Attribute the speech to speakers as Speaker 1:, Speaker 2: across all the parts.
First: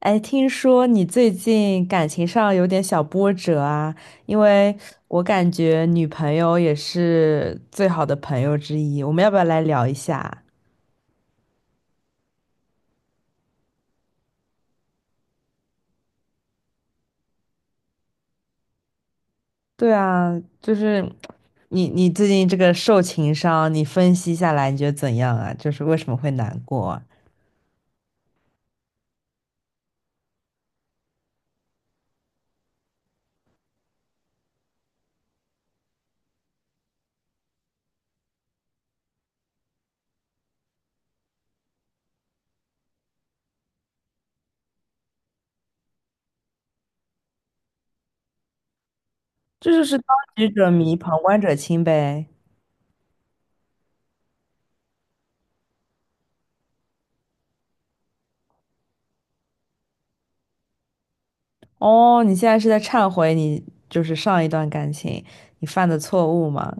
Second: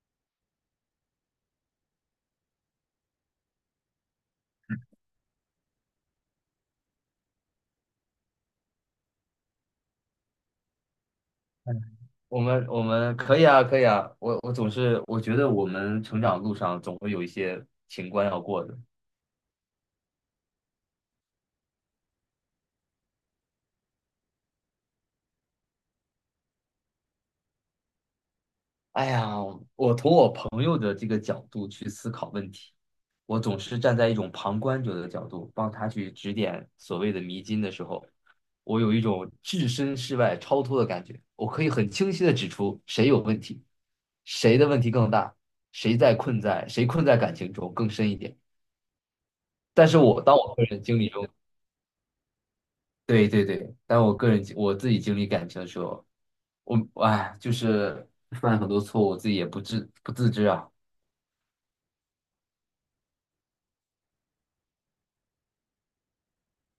Speaker 1: 哎，听说你最近感情上有点小波折啊，因为我感觉女朋友也是最好的朋友之一，我们要不要来聊一下？
Speaker 2: 嗯，我们可以啊，可以啊。我我总是我觉得我们成长路上总会有一些情关要过的。
Speaker 1: 对啊，就是你最近这个受情伤，你分析下来你觉得怎样啊？就是为什么会难过啊，
Speaker 2: 哎呀，我从我朋友的这个角度去思考问题，我总是站在一种旁观者的角度，帮他去指点所谓的迷津的时候，我有一种置身事外、超脱的感觉。我可以很清晰的指出谁有问题，谁的问题更大，谁困在感情中更深一点。
Speaker 1: 这就
Speaker 2: 但
Speaker 1: 是
Speaker 2: 是
Speaker 1: 当
Speaker 2: 我当
Speaker 1: 局
Speaker 2: 我个
Speaker 1: 者
Speaker 2: 人
Speaker 1: 迷，
Speaker 2: 经历
Speaker 1: 旁
Speaker 2: 中。
Speaker 1: 观者清呗。
Speaker 2: 对对对，但我个人我自己经历感情的时候，我就是犯很多错误，我自己也不自知啊。
Speaker 1: 哦，你现在是在忏悔你就是上一段感情你犯的错误吗？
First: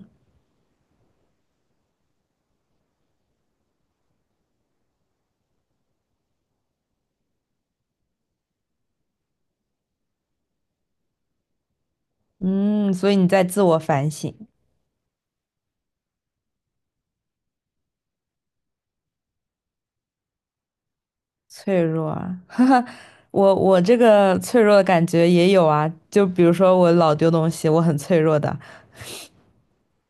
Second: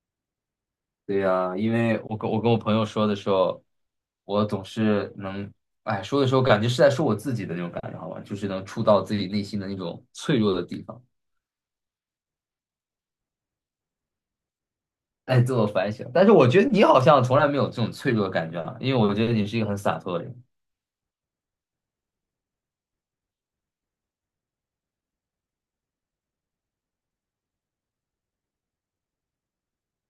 Speaker 2: 对呀，因为我跟我朋友说的时候，我总是能哎说的时候，感觉是在说我自己的那种感觉，好吧，就是能触到自己内心的那种脆弱的地方，
Speaker 1: 嗯，所以你在自我反省。
Speaker 2: 哎，自我反省。但是我觉得你好像从来没有这种脆弱的感觉啊，因为我觉得你是一个很洒脱的人。
Speaker 1: 脆弱啊。我这个脆弱的感觉也有啊，就比如说我老丢东西，我很脆弱的。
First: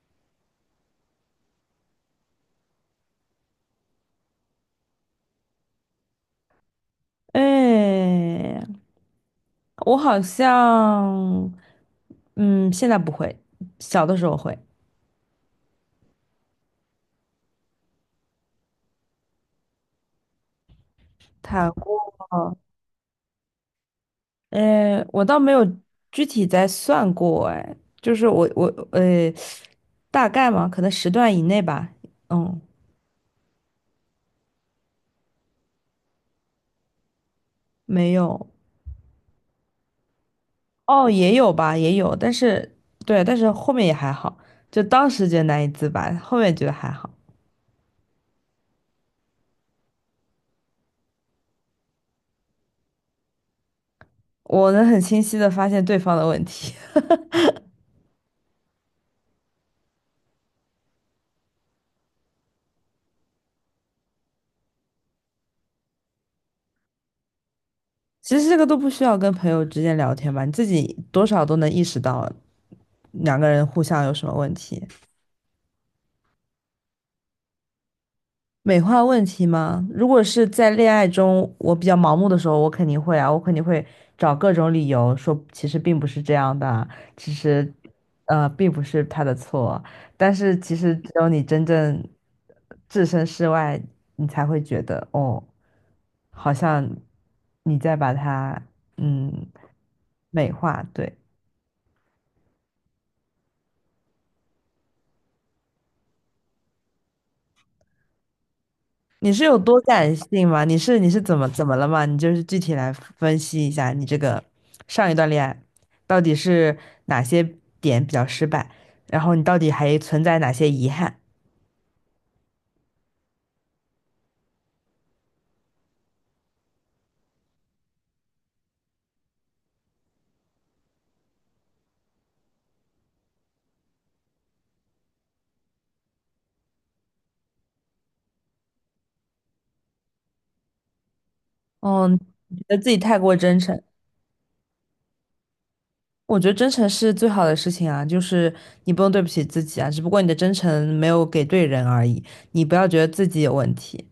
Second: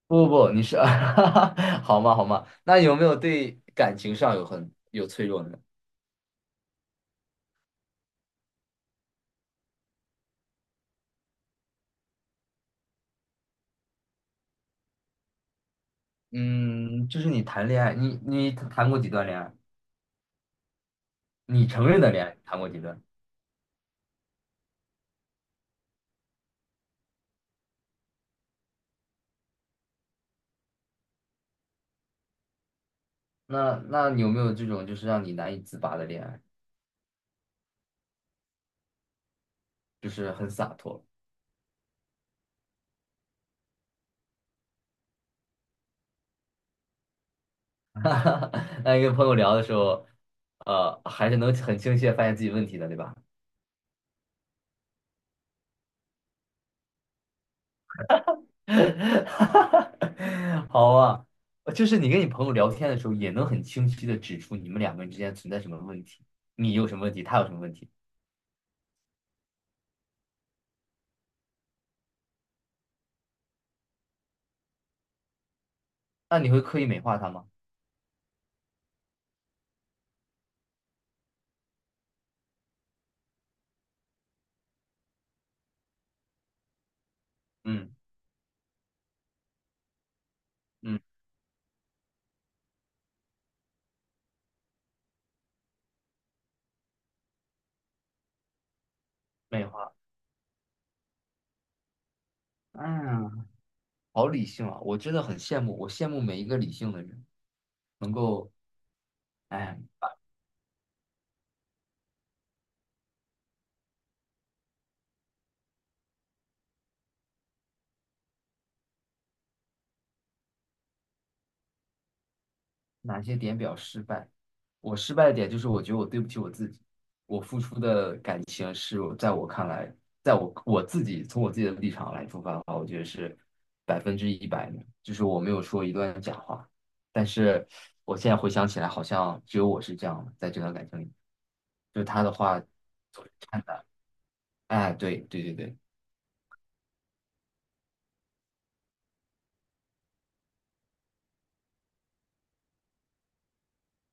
Speaker 2: 不不不，你是 好嘛好嘛，那有没有对感情上有很有脆弱呢？
Speaker 1: 哎，我好像，嗯，现在不会，小的时候会。
Speaker 2: 嗯，就是你谈恋爱，你谈过几段恋爱？你
Speaker 1: 谈
Speaker 2: 承认
Speaker 1: 过。
Speaker 2: 的恋爱谈过几段？
Speaker 1: 哎，我倒没有具体在算过，哎，就是我呃，大概嘛，可能时段以内吧。嗯，
Speaker 2: 那你有没有这种就是让你难以自拔的恋爱，
Speaker 1: 没有。
Speaker 2: 就是很洒脱？
Speaker 1: 哦，也有吧，也有，但是对，但是后面也还好，就当时觉得难以自拔，后面觉得还好。
Speaker 2: 哈哈，那跟朋友聊的时候，还是能很清晰的发现自己问题的，对吧？
Speaker 1: 我能很清晰的发现对方的问题。
Speaker 2: 好啊，就是你跟你朋友聊天的时候，也能很清晰的指出你们两个人之间存在什么问题，你有什么问题，他有什么问题，
Speaker 1: 其实这个都不需要跟朋友之间聊天吧，你自己多少都能意识到两个人互相有什么问题。
Speaker 2: 那你会刻意美化他吗？
Speaker 1: 美化问题吗？如果是在恋爱中，我比较盲目的时候，我肯定会啊，我肯定会找各种理由说，其实并不是这样的啊，其实，
Speaker 2: 嗯
Speaker 1: 并不是他的错。但是其实
Speaker 2: 嗯，
Speaker 1: 只有你真正置身事外，你才会觉得，哦，好像你在把它，嗯，
Speaker 2: 美化。
Speaker 1: 美化，对。
Speaker 2: 嗯。好理性啊！我真的很羡慕，我羡慕每一个理性的人能够，
Speaker 1: 你是有
Speaker 2: 哎，
Speaker 1: 多感性吗？你是怎么怎么了吗？你就是具体来分析一下，你这个上一段恋爱到底是哪些点比较失败，然后你到底还存在哪些遗憾？
Speaker 2: 哪些点比较失败？我失败的点就是我觉得我对不起我自己，我付出的感情是我在我看来，在我自己的立场来出发的话，我觉得是百分之一百的，就是我没有说一段假话。但是我现在回想起来，好像只有我是这样的，在这段感情里，就是
Speaker 1: 嗯，
Speaker 2: 他的
Speaker 1: 你
Speaker 2: 话，
Speaker 1: 觉得自己太过真诚。
Speaker 2: 哎，对对对对。
Speaker 1: 我觉得真诚是最好的事情啊，就是你不用对不起自己啊，只不过你的真诚没有给对人而已，你不要觉得自己有问题。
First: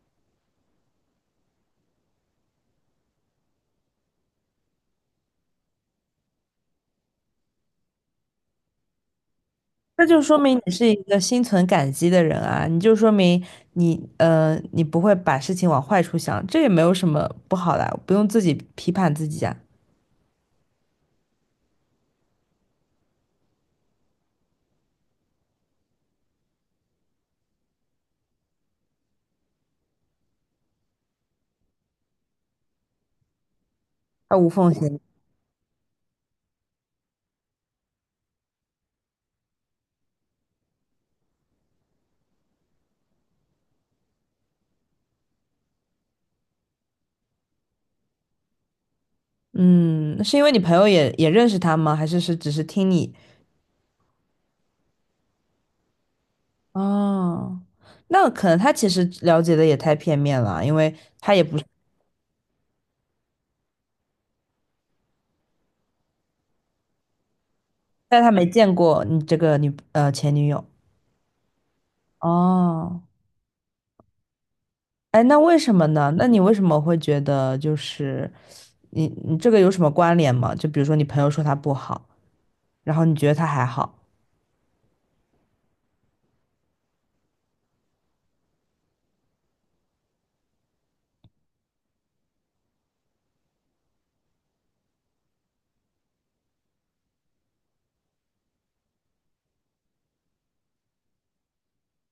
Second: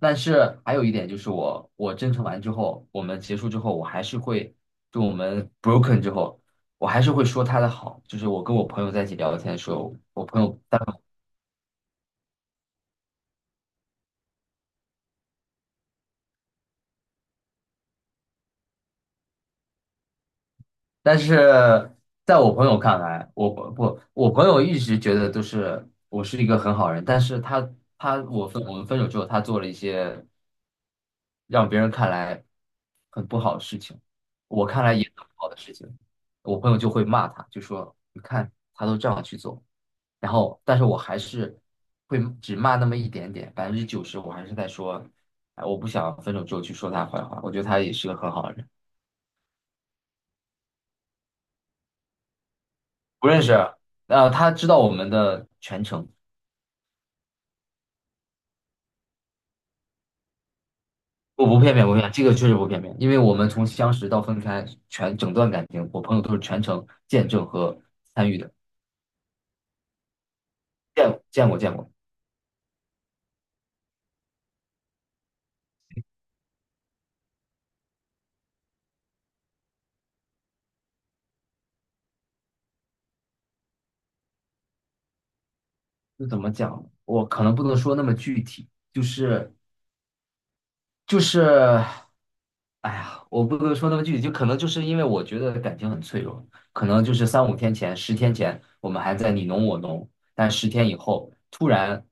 Speaker 2: 但是还有一点就是我，我真诚完之后，我们结束之后，我还是会，就我们 broken 之后，我还是会说他的好。就是我跟我朋友在一起聊天的时候，
Speaker 1: 那就
Speaker 2: 我
Speaker 1: 说
Speaker 2: 朋
Speaker 1: 明
Speaker 2: 友，
Speaker 1: 你
Speaker 2: 但
Speaker 1: 是一个心存感激的人啊，你就说明你你不会把事情往坏处想，这也没有什么不好的啊，不用自己批判自己啊。
Speaker 2: 但是在我朋友看来，我不，我朋友一直觉得都是我是一个很好人，但是他他我分我们分手之后，他做了一些让别人看来很不好的事情，
Speaker 1: 啊，无
Speaker 2: 我
Speaker 1: 缝
Speaker 2: 看
Speaker 1: 衔
Speaker 2: 来
Speaker 1: 接。
Speaker 2: 也很不好的事情，我朋友就会骂他，就说你看他都这样去做。然后，但是我还是会只骂那么一点点，百分之九十我还是在说，哎，我不想分手之后去说他坏话，我觉得他也是个很好的人，
Speaker 1: 嗯，是因为你朋友也认识他吗？还是是只是听你？
Speaker 2: 不认识，他知道我们的全程，
Speaker 1: 哦，那可能他其实了解的也太片面了啊，因为他也
Speaker 2: 我
Speaker 1: 不
Speaker 2: 不
Speaker 1: 是，
Speaker 2: 片面，不片面，这个确实不片面，因为我们从相识到分开，全整段感情，我朋友都是全程见证和
Speaker 1: 但他
Speaker 2: 参与
Speaker 1: 没
Speaker 2: 的，
Speaker 1: 见过你这个女前女友。
Speaker 2: 见过见过，
Speaker 1: 哦，哎，那为什么呢？那你为什么会觉得就是？你你这个有什么关联吗？就比如说你朋友说他不好，然后你觉得他还好。
Speaker 2: 就怎么讲，我可能不能说那么具体，就是。哎呀，我不能说那么具体，就可能就是因为我觉得感情很脆弱，可能就是三五天前、十天前，我们还在你侬我侬，但十天以后突然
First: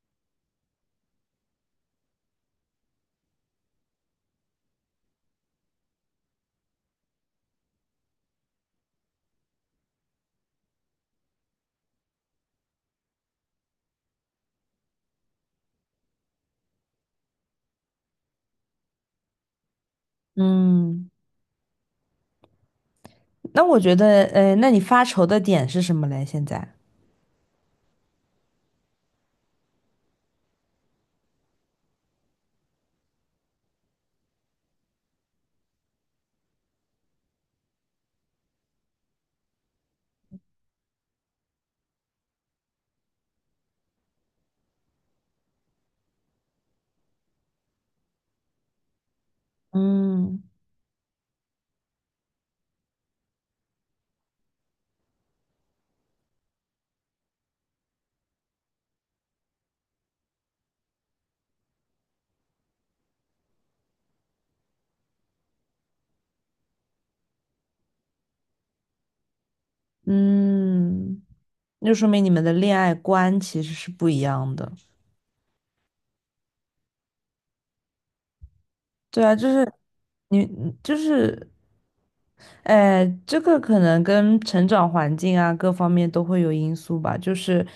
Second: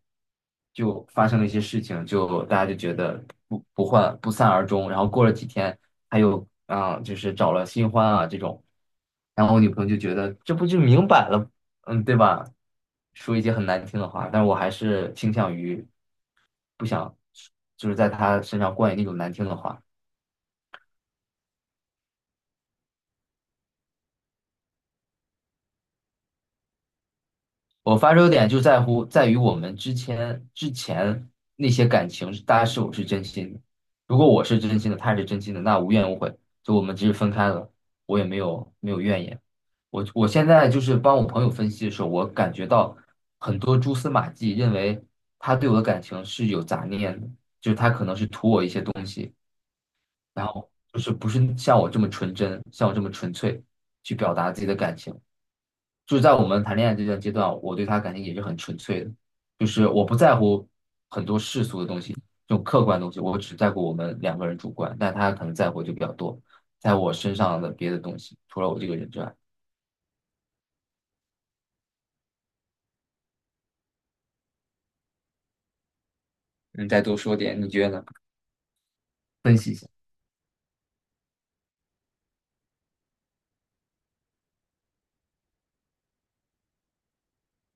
Speaker 2: 就发生了一些事情，就大家就觉得不欢不散而终，然后过了几天，他又啊、就是找了新欢啊这种，然后我女朋友就觉得这不就明摆了，嗯，对吧？说一些很难听的话，但我还是倾向于不想，就是在她身上灌以那种难听的话。
Speaker 1: 嗯，那我觉得，呃，那你发愁的点是什么嘞？现在，
Speaker 2: 我发愁点就在乎在于我们之前那些感情，大家是否是真心的？如果我是真心的，他是真心的，那无怨无悔，就我们即使分开了，我也没有怨言。我现在就是帮我朋友分析的时候，我感觉到很多蛛丝马迹，认为他对我的感情是有杂念的，就是他可能是图我一些东西，
Speaker 1: 嗯。
Speaker 2: 然后就是不是像我这么纯真，像我这么纯粹去表达自己的感情。就是在我们谈恋爱这段阶段，我对他感情也是很纯粹的，就是我不在乎这种客观的东西，我只在乎我们两个人主观，但他可能在乎就比较多，在乎我身上的别的东西，除了我这个人之外，
Speaker 1: 嗯，那就说明你们的恋爱观其实是不一样的。
Speaker 2: 你再多说点，你觉得呢？
Speaker 1: 对啊，就
Speaker 2: 分
Speaker 1: 是
Speaker 2: 析一下。
Speaker 1: 你就是，哎，这个可能跟成长环境啊各方面都会有因素吧。就是，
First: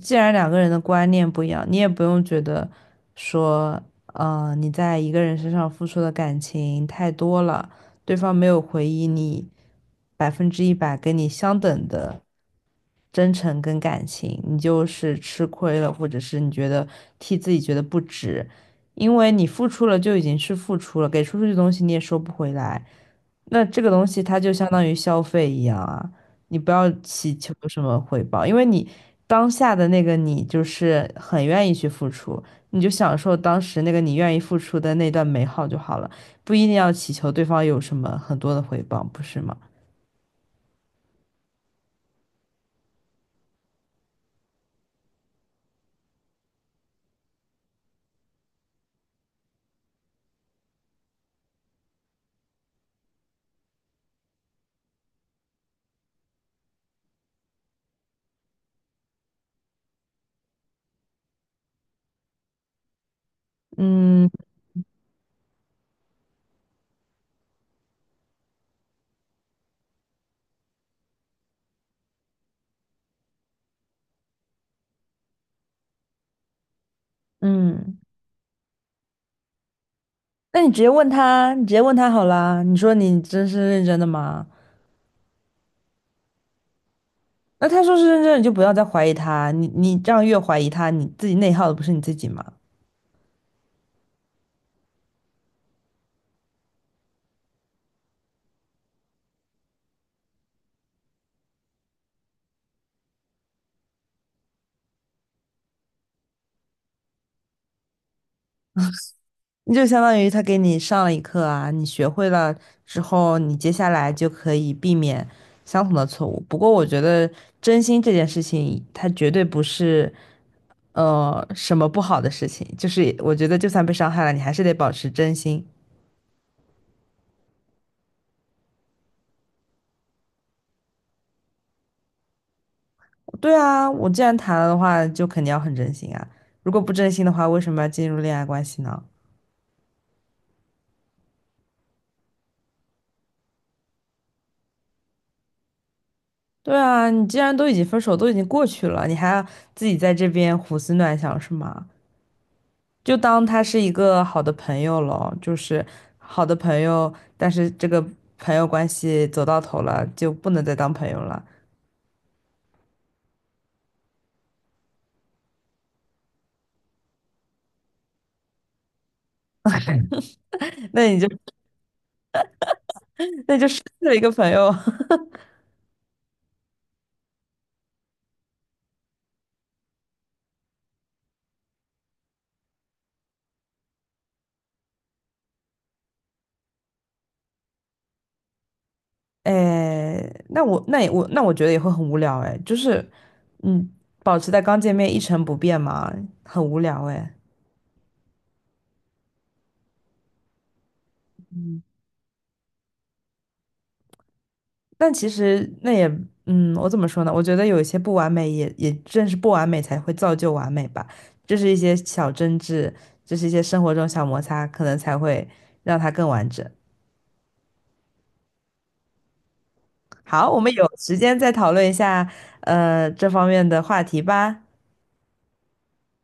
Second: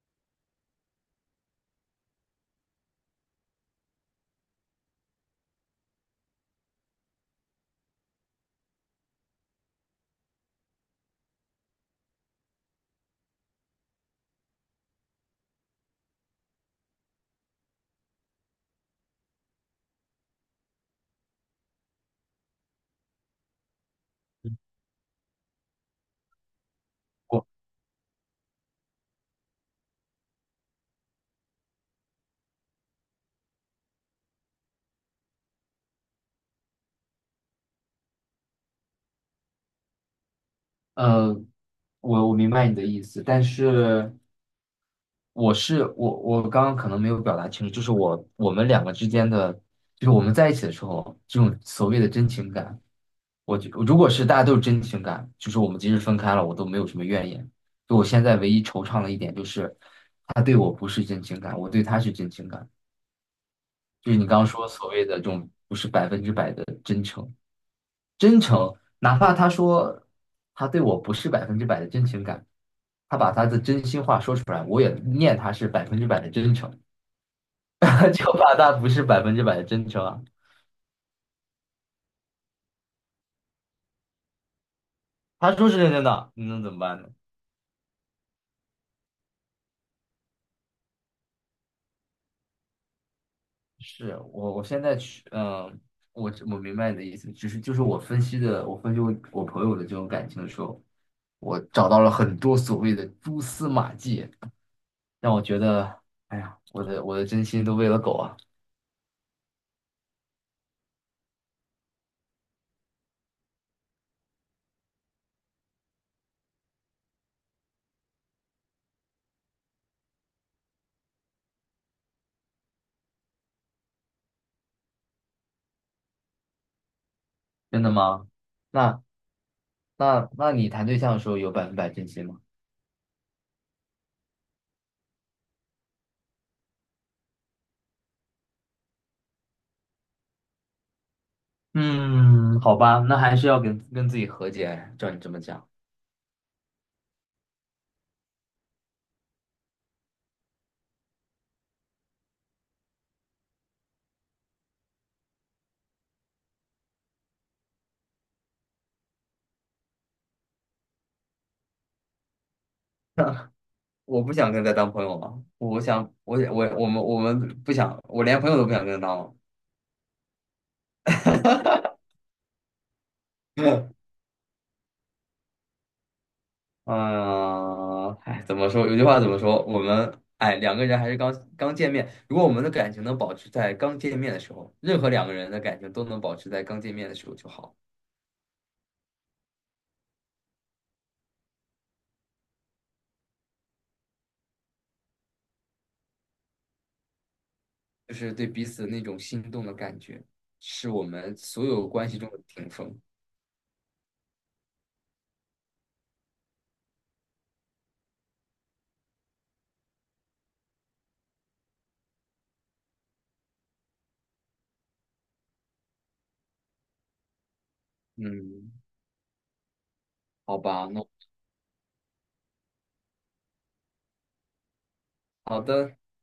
Speaker 1: 既然两个人的观念不一样，你也不用觉得说，呃，你在一个人身上付出的感情太多了，对方没有回应你100%跟你相等的真诚跟感情，你就是吃亏了，或者是你觉得替自己觉得不值，因为你付出了就已经是付出了，给出去的东西你也收不回来。那这个东西它就相当于消费一样啊，你不要祈
Speaker 2: 我
Speaker 1: 求什么回报，因为你当下的那个你就是很愿意去付出，你就享受当时那个你愿意付出的那段美好就好了，不一定要祈求对方有什么很多的回报，不是吗？
Speaker 2: 呃，我明白你的意思，但是我刚刚可能没有表达清楚，就是我我们两个之间的，就是我们在一起的时候，这种所谓的真情感。我就如果是大家都是真情感，就是我们即使分开了，我都没有什么怨言。就我现在唯一惆怅的一点就是，他对我不是真情感，我对他是真情感。就是你
Speaker 1: 嗯。
Speaker 2: 刚刚说所谓的这种不是百分之百的真诚，真诚，哪怕他说他对我不是百分之百的真情感，他把他的真心话说出来，我也念他是百分之百的真诚，
Speaker 1: 嗯，
Speaker 2: 就怕他不是百分之百的真诚啊。
Speaker 1: 那你直接问他，你直接问他好啦。你说你真是认真的吗？
Speaker 2: 他说是认真的，你能怎么办呢？
Speaker 1: 那他说是认真的，你就不要再怀疑他。你你这样越怀疑他，你自己内耗的不是你自己吗？
Speaker 2: 是我，我现在去，嗯，我明白你的意思，只是就是我分析的，我分析我朋友的这种感情的时候，我找到了很多所谓的蛛丝马迹，让我觉得，哎呀，我的真心都喂了狗啊！
Speaker 1: 就相当于他给你上了一课啊，你学会了之后，你接下来就可以避免相同的错误。不过我觉得真心这件事情，它绝对不是什么不好的事情，就是我觉得就算被伤害了，你还是得保持真心。
Speaker 2: 真的吗？那那你谈对象的时候有百分百真心吗？
Speaker 1: 对啊，我既然谈了的话，就肯定要很真心啊。如果不真心的话，为什么要进入恋爱关系呢？
Speaker 2: 嗯，好吧，那还是要跟跟自己和解。照你这么讲，
Speaker 1: 对啊，你既然都已经分手，都已经过去了，你还要自己在这边胡思乱想是吗？就当他是一个好的朋友咯，就是好的朋友，但是这个朋友关系走到头了，就不能再当朋友了。
Speaker 2: 我不想跟他当朋友了，我们不想，我连朋友都不想跟他当了。
Speaker 1: 那你就那就失 去了一个朋友。
Speaker 2: 嗯，哎，怎么说？有句话怎么说？我们哎，两个人还是刚刚见面。如果我们的感情能保持在刚见面的时候，任何两个人的感情都能保持在刚见面的时候就好。
Speaker 1: 哎，那我那也我那我觉得也会很无聊哎，就是嗯，保持在刚见面一成不变嘛，很无聊哎。
Speaker 2: 就是对彼此那种心动的感觉，是我们所有关系中的顶峰。
Speaker 1: 但其实那也，嗯，我怎么说呢？我觉得有一些不完美也，也正是不完美才会造就完美吧。这是一些小争执，这是一些生活中小摩擦，可能才会让它更完整。
Speaker 2: 嗯，
Speaker 1: 好，
Speaker 2: 好
Speaker 1: 我们有
Speaker 2: 吧，那
Speaker 1: 时间再讨论一下，呃，这方面的话题吧。
Speaker 2: 好的。